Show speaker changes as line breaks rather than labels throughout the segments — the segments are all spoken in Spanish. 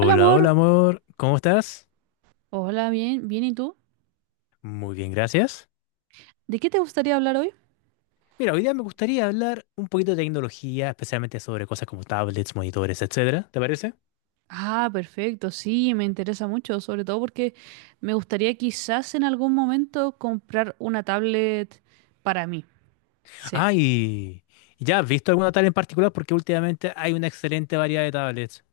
Hola amor,
hola amor, ¿cómo estás?
hola, bien, bien, ¿y tú?
Muy bien, gracias.
¿De qué te gustaría hablar hoy?
Mira, hoy día me gustaría hablar un poquito de tecnología, especialmente sobre cosas como tablets, monitores, etcétera, ¿te parece?
Ah, perfecto, sí, me interesa mucho, sobre todo porque me gustaría quizás en algún momento comprar una tablet para mí. Sí,
Ah, y ¿ya has visto alguna tablet en particular? Porque últimamente hay una excelente variedad de tablets.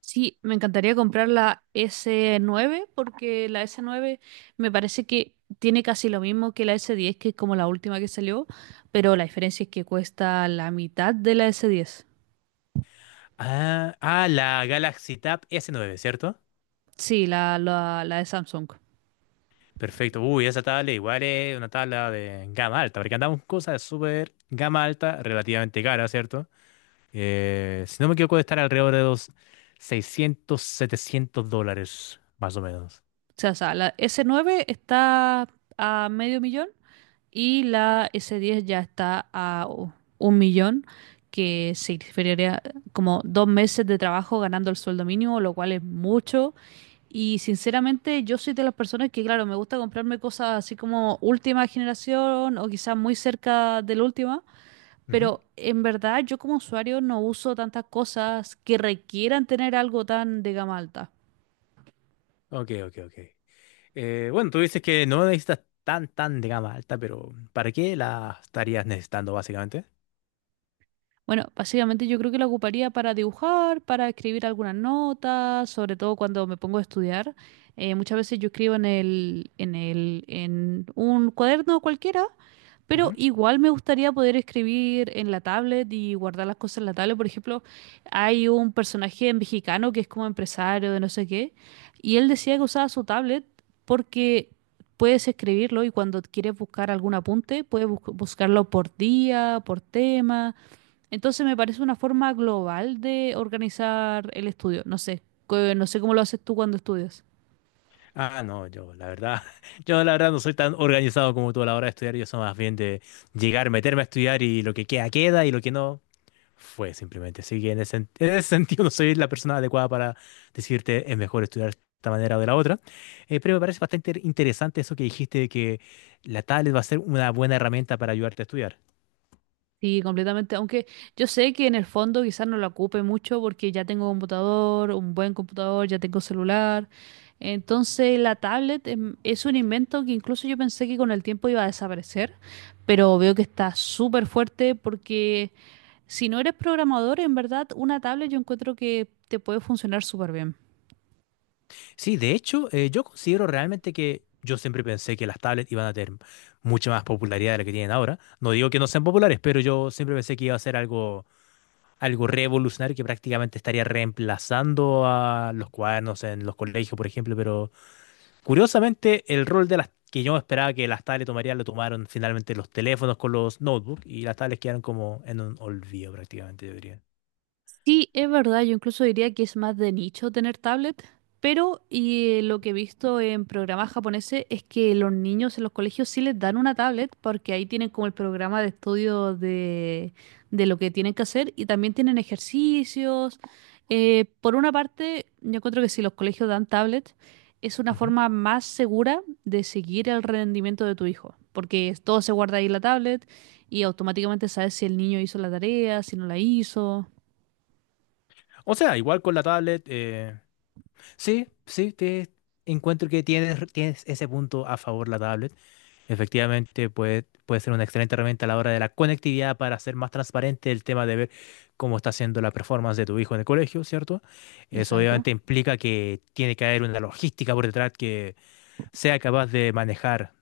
sí, me encantaría comprar la S9 porque la S9 me parece que tiene casi lo mismo que la S10, que es como la última que salió, pero la diferencia es que cuesta la mitad de la S10.
Ah, ah, la Galaxy Tab S9, ¿cierto?
Sí, la de Samsung.
Perfecto. Uy, esa tablet igual es una tabla de gama alta, porque andamos con cosas de súper gama alta, relativamente cara, ¿cierto? Si no me equivoco, de estar alrededor de los 600 700 dólares, más o menos.
O sea, la S9 está a medio millón y la S10 ya está a un millón, que significaría como 2 meses de trabajo ganando el sueldo mínimo, lo cual es mucho. Y sinceramente yo soy de las personas que, claro, me gusta comprarme cosas así como última generación o quizás muy cerca de la última,
Ujú.
pero en verdad yo como usuario no uso tantas cosas que requieran tener algo tan de gama alta.
Ok, ok, ok. Bueno, tú dices que no necesitas tan de gama alta, pero ¿para qué la estarías necesitando, básicamente?
Bueno, básicamente yo creo que la ocuparía para dibujar, para escribir algunas notas, sobre todo cuando me pongo a estudiar. Muchas veces yo escribo en un cuaderno cualquiera, pero
Ujú.
igual me gustaría poder escribir en la tablet y guardar las cosas en la tablet. Por ejemplo, hay un personaje mexicano que es como empresario de no sé qué, y él decía que usaba su tablet porque puedes escribirlo y cuando quieres buscar algún apunte, puedes buscarlo por día, por tema. Entonces me parece una forma global de organizar el estudio. No sé, no sé cómo lo haces tú cuando estudias.
Ah, no, yo, la verdad, yo la verdad no soy tan organizado como tú a la hora de estudiar, yo soy más bien de llegar, meterme a estudiar y lo que queda, queda y lo que no. Fue simplemente. Así que en ese sentido no soy la persona adecuada para decirte es mejor estudiar de esta manera o de la otra. Pero me parece bastante interesante eso que dijiste de que la tablet va a ser una buena herramienta para ayudarte a estudiar.
Sí, completamente. Aunque yo sé que en el fondo quizás no lo ocupe mucho porque ya tengo computador, un buen computador, ya tengo celular. Entonces la tablet es un invento que incluso yo pensé que con el tiempo iba a desaparecer, pero veo que está súper fuerte porque si no eres programador, en verdad una tablet yo encuentro que te puede funcionar súper bien.
Sí, de hecho, yo considero realmente que yo siempre pensé que las tablets iban a tener mucha más popularidad de la que tienen ahora. No digo que no sean populares, pero yo siempre pensé que iba a ser algo, algo revolucionario que prácticamente estaría reemplazando a los cuadernos en los colegios, por ejemplo, pero curiosamente, el rol de las que yo esperaba que las tablets tomarían, lo tomaron finalmente los teléfonos con los notebooks y las tablets quedaron como en un olvido prácticamente, yo diría.
Sí, es verdad, yo incluso diría que es más de nicho tener tablet, pero y lo que he visto en programas japoneses es que los niños en los colegios sí les dan una tablet porque ahí tienen como el programa de estudio de lo que tienen que hacer y también tienen ejercicios. Por una parte, yo encuentro que si los colegios dan tablet es una
Ujú.
forma más segura de seguir el rendimiento de tu hijo, porque todo se guarda ahí en la tablet y automáticamente sabes si el niño hizo la tarea, si no la hizo.
O sea, igual con la tablet, sí, sí, te encuentro que tienes ese punto a favor la tablet. Efectivamente, puede ser una excelente herramienta a la hora de la conectividad para hacer más transparente el tema de ver cómo está haciendo la performance de tu hijo en el colegio, ¿cierto? Eso
Exacto.
obviamente implica que tiene que haber una logística por detrás que sea capaz de manejar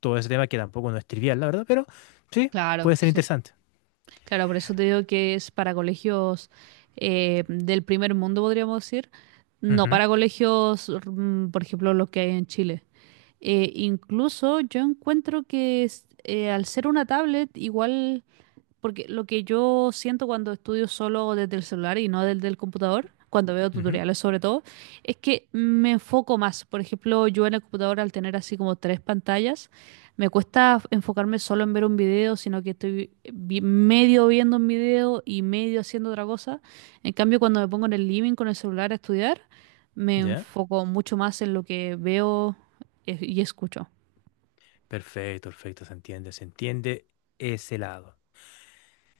todo ese tema, que tampoco no es trivial, la verdad, pero sí,
Claro,
puede ser
sí.
interesante.
Claro, por eso te digo que es para colegios del primer mundo, podríamos decir. No
Ujú,
para colegios, por ejemplo, los que hay en Chile. Incluso yo encuentro que al ser una tablet, igual. Porque lo que yo siento cuando estudio solo desde el celular y no desde el computador, cuando veo
ujú,
tutoriales sobre todo, es que me enfoco más. Por ejemplo, yo en el computador al tener así como 3 pantallas, me cuesta enfocarme solo en ver un video, sino que estoy medio viendo un video y medio haciendo otra cosa. En cambio, cuando me pongo en el living con el celular a estudiar, me
¿ya?
enfoco mucho más en lo que veo y escucho.
Perfecto, perfecto, se entiende ese lado.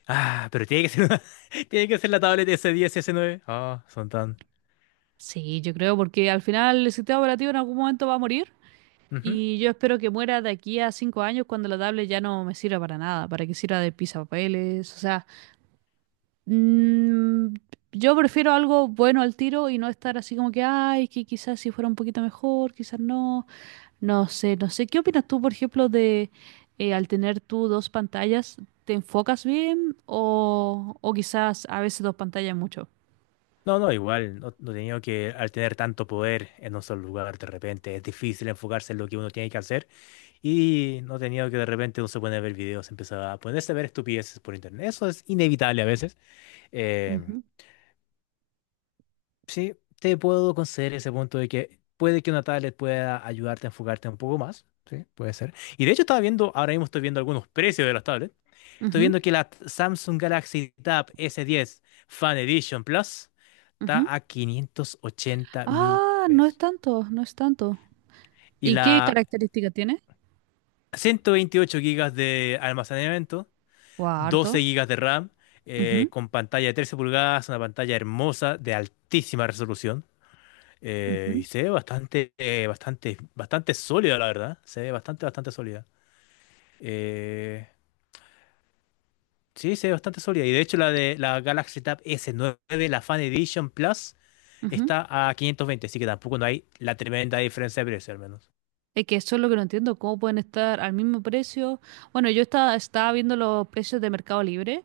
Ah, pero tiene que ser una- tiene que ser la tableta s diez y S9. Ah, son tan...
Sí, yo creo porque al final el sistema operativo en algún momento va a morir.
ujú.
Y yo espero que muera de aquí a 5 años cuando la tablet ya no me sirva para nada, para que sirva de papeles o sea, mm, yo prefiero algo bueno al tiro y no estar así como que, ay, que quizás si fuera un poquito mejor, quizás no, no sé, no sé. ¿Qué opinas tú, por ejemplo, de al tener tú 2 pantallas, te enfocas bien o quizás a veces 2 pantallas es mucho?
No, no, igual, no, no tenía que, al tener tanto poder en un solo lugar, de repente es difícil enfocarse en lo que uno tiene que hacer y no tenía que de repente uno se pone a ver videos, empezaba a ponerse a ver estupideces por internet. Eso es inevitable a veces. Em,
Ujú,
sí, te puedo conceder ese punto de que puede que una tablet pueda ayudarte a enfocarte un poco más, sí, puede ser. Y de hecho estaba viendo, ahora mismo estoy viendo algunos precios de las tablets. Estoy
ujú,
viendo que la Samsung Galaxy Tab S10 Fan Edition Plus.
ujú.
Está a 580 mil
Ah, no es
pesos.
tanto, no es tanto.
Y
¿Y qué
la
característica tiene?
128 gigas de almacenamiento,
Guau,
12
harto.
gigas de RAM,
Ujú,
con pantalla de 13 pulgadas, una pantalla hermosa de altísima resolución. Y
ujú,
se ve bastante, bastante sólida, la verdad. Se ve bastante sólida. Eh, sí, se ve bastante sólida. Y de hecho, la de la Galaxy Tab S9, la Fan Edition Plus,
ujú.
está a 520 así que tampoco no hay la tremenda diferencia de precio, al menos.
Es que eso es lo que no entiendo, cómo pueden estar al mismo precio. Bueno, yo estaba viendo los precios de Mercado Libre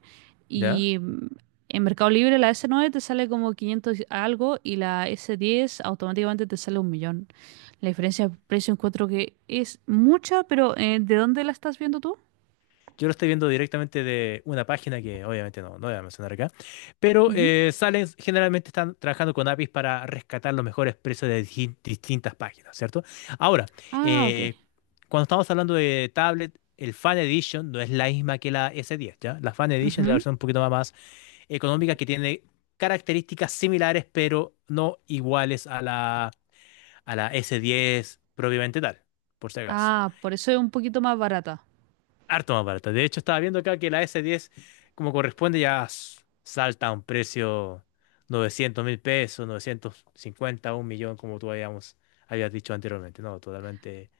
¿Ya?
y en Mercado Libre la S9 te sale como 500 algo y la S10 automáticamente te sale un millón. La diferencia de precio encuentro que es mucha, pero ¿de dónde la estás viendo tú?
Yo lo estoy viendo directamente de una página que obviamente no voy a mencionar acá, pero
Ujú.
salen, generalmente están trabajando con APIs para rescatar los mejores precios de di- distintas páginas, ¿cierto? Ahora,
Ah, ok.
eh, cuando estamos hablando de tablet, el Fan Edition no es la misma que la S10, ¿ya? La Fan Edition es la
Ujú.
versión un poquito más económica que tiene características similares, pero no iguales a la S10 propiamente tal, por si acaso.
Ah, por eso es un poquito más barata.
Harto más barata. De hecho, estaba viendo acá que la S10, como corresponde, ya s- salta a un precio 900 mil pesos, 950, un millón, como tú habíamos, habías dicho anteriormente. No, totalmente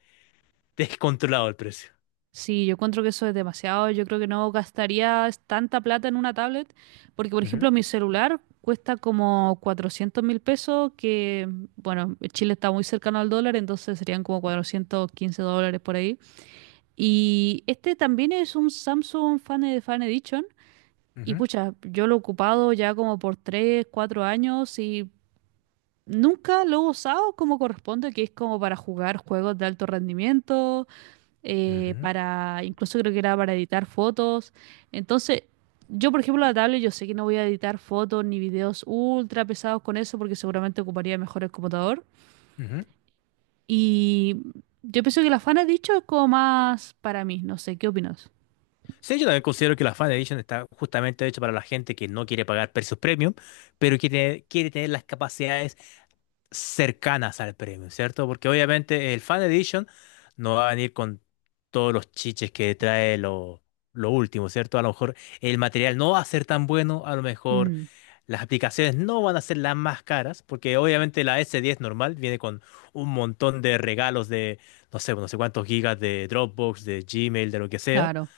descontrolado el precio.
Sí, yo encuentro que eso es demasiado. Yo creo que no gastaría tanta plata en una tablet, porque por
Ujú,
ejemplo mi celular cuesta como 400.000 pesos, que bueno, Chile está muy cercano al dólar, entonces serían como 415 dólares por ahí. Y este también es un Samsung Fan Edition, y
ujú,
pucha, yo lo he ocupado ya como por 3, 4 años y nunca lo he usado como corresponde, que es como para jugar juegos de alto rendimiento
ujú,
para, incluso creo que era para editar fotos. Entonces, yo, por ejemplo, la tablet, yo sé que no voy a editar fotos ni videos ultra pesados con eso porque seguramente ocuparía mejor el computador.
ujú.
Y yo pienso que la fan ha dicho es como más para mí, no sé, ¿qué opinas?
Sí, yo también considero que la Fan Edition está justamente hecha para la gente que no quiere pagar precios premium, pero quiere tener las capacidades cercanas al premio, ¿cierto? Porque obviamente el Fan Edition no va a venir con todos los chiches que trae lo último, ¿cierto? A lo mejor el material no va a ser tan bueno, a lo mejor
Mm,
las aplicaciones no van a ser las más caras, porque obviamente la S10 normal viene con un montón de regalos de, no sé cuántos gigas de Dropbox, de Gmail, de lo que sea.
claro,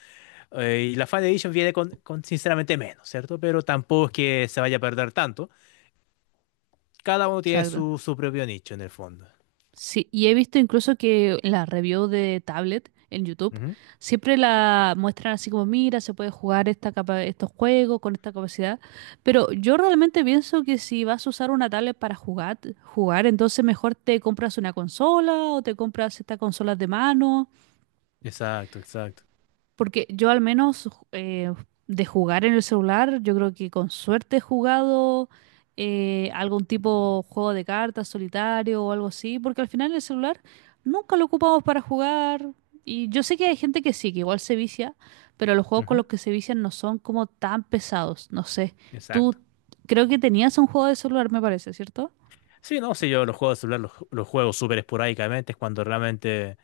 Y la Fan Edition viene con sinceramente menos, ¿cierto? Pero tampoco es que se vaya a perder tanto. Cada uno tiene
exacto.
su propio nicho en el fondo.
Sí, y he visto incluso que en las reviews de tablet en YouTube siempre la muestran así como, mira, se puede jugar estos juegos con esta capacidad, pero yo realmente pienso que si vas a usar una tablet para jugar, jugar, entonces mejor te compras una consola o te compras estas consolas de mano
Exacto, exacto.
porque yo al menos de jugar en el celular, yo creo que con suerte he jugado algún tipo de juego de cartas, solitario o algo así, porque al final el celular nunca lo ocupamos para jugar. Y yo sé que hay gente que sí, que igual se vicia, pero los juegos con
Ujú,
los que se vician no son como tan pesados, no sé. Tú
exacto.
creo que tenías un juego de celular, me parece, ¿cierto?
Sí, no, sí, yo los juegos de celular los juego súper esporádicamente, es cuando realmente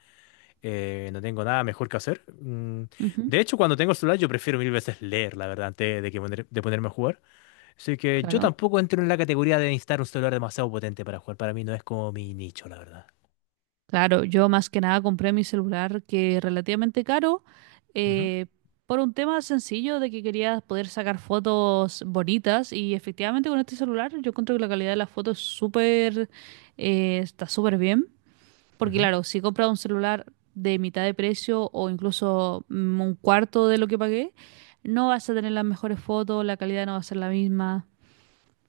no tengo nada mejor que hacer. Mm,
Ujú,
de hecho, cuando tengo el celular yo prefiero mil veces leer, la verdad, antes de que poner- de ponerme a jugar. Así que yo
claro.
tampoco entro en la categoría de necesitar un celular demasiado potente para jugar. Para mí no es como mi nicho, la verdad.
Claro, yo más que nada compré mi celular que es relativamente caro
Ujú,
eh, por un tema sencillo de que quería poder sacar fotos bonitas y efectivamente con este celular yo encuentro que la calidad de las fotos es súper está súper bien porque
ujú.
claro, si compras un celular de mitad de precio o incluso un cuarto de lo que pagué, no vas a tener las mejores fotos, la calidad no va a ser la misma,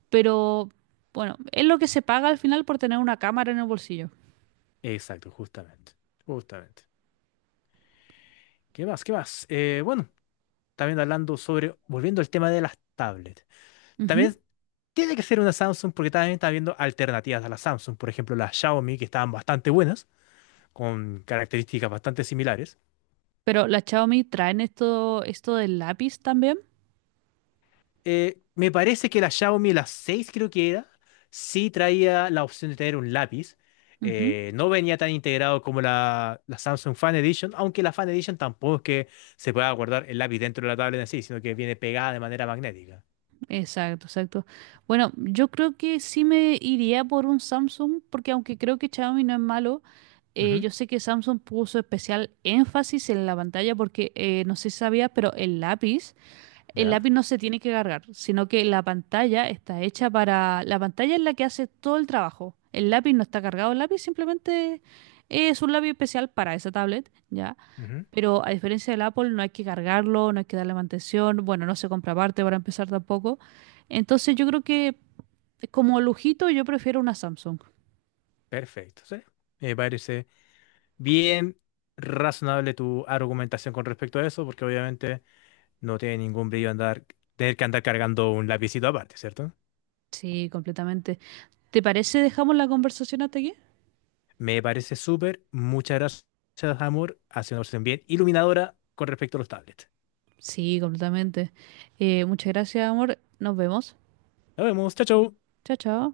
pero bueno, es lo que se paga al final por tener una cámara en el bolsillo.
Exacto, justamente. Justamente. ¿Qué más? ¿Qué más? Bueno, también hablando sobre, volviendo al tema de las tablets.
Ujú.
También tiene que ser una Samsung porque también está viendo alternativas a la Samsung. Por ejemplo, las Xiaomi, que estaban bastante buenas, con características bastante similares.
Pero las Xiaomi traen esto del lápiz también.
Me parece que la Xiaomi, la 6 creo que era, sí traía la opción de tener un lápiz.
Ujú,
No venía tan integrado como la Samsung Fan Edition, aunque la Fan Edition tampoco es que se pueda guardar el lápiz dentro de la tablet en sí, sino que viene pegada de manera magnética.
exacto, exacto. Bueno, yo creo que sí me iría por un Samsung, porque aunque creo que Xiaomi no es malo,
Ujú,
yo sé que Samsung puso especial énfasis en la pantalla, porque no sé si sabías, pero el
ya,
lápiz no se tiene que cargar, sino que la pantalla está hecha para. La pantalla es la que hace todo el trabajo. El lápiz no está cargado, el lápiz simplemente es un lápiz especial para esa tablet, ¿ya?
ujú,
Pero a diferencia del Apple, no hay que cargarlo, no hay que darle mantención, bueno, no se compra aparte para empezar tampoco. Entonces yo creo que como lujito yo prefiero una Samsung.
perfecto, sí. Me parece bien razonable tu argumentación con respecto a eso, porque obviamente no tiene ningún brillo andar, tener que andar cargando un lapicito aparte, ¿cierto?
Sí, completamente. ¿Te parece dejamos la conversación hasta aquí?
Me parece súper. Muchas gracias, amor. Ha sido una conversación bien iluminadora con respecto a los tablets.
Sí, completamente. Muchas gracias, amor. Nos vemos.
Nos vemos. Chao, chao.
Chao, chao.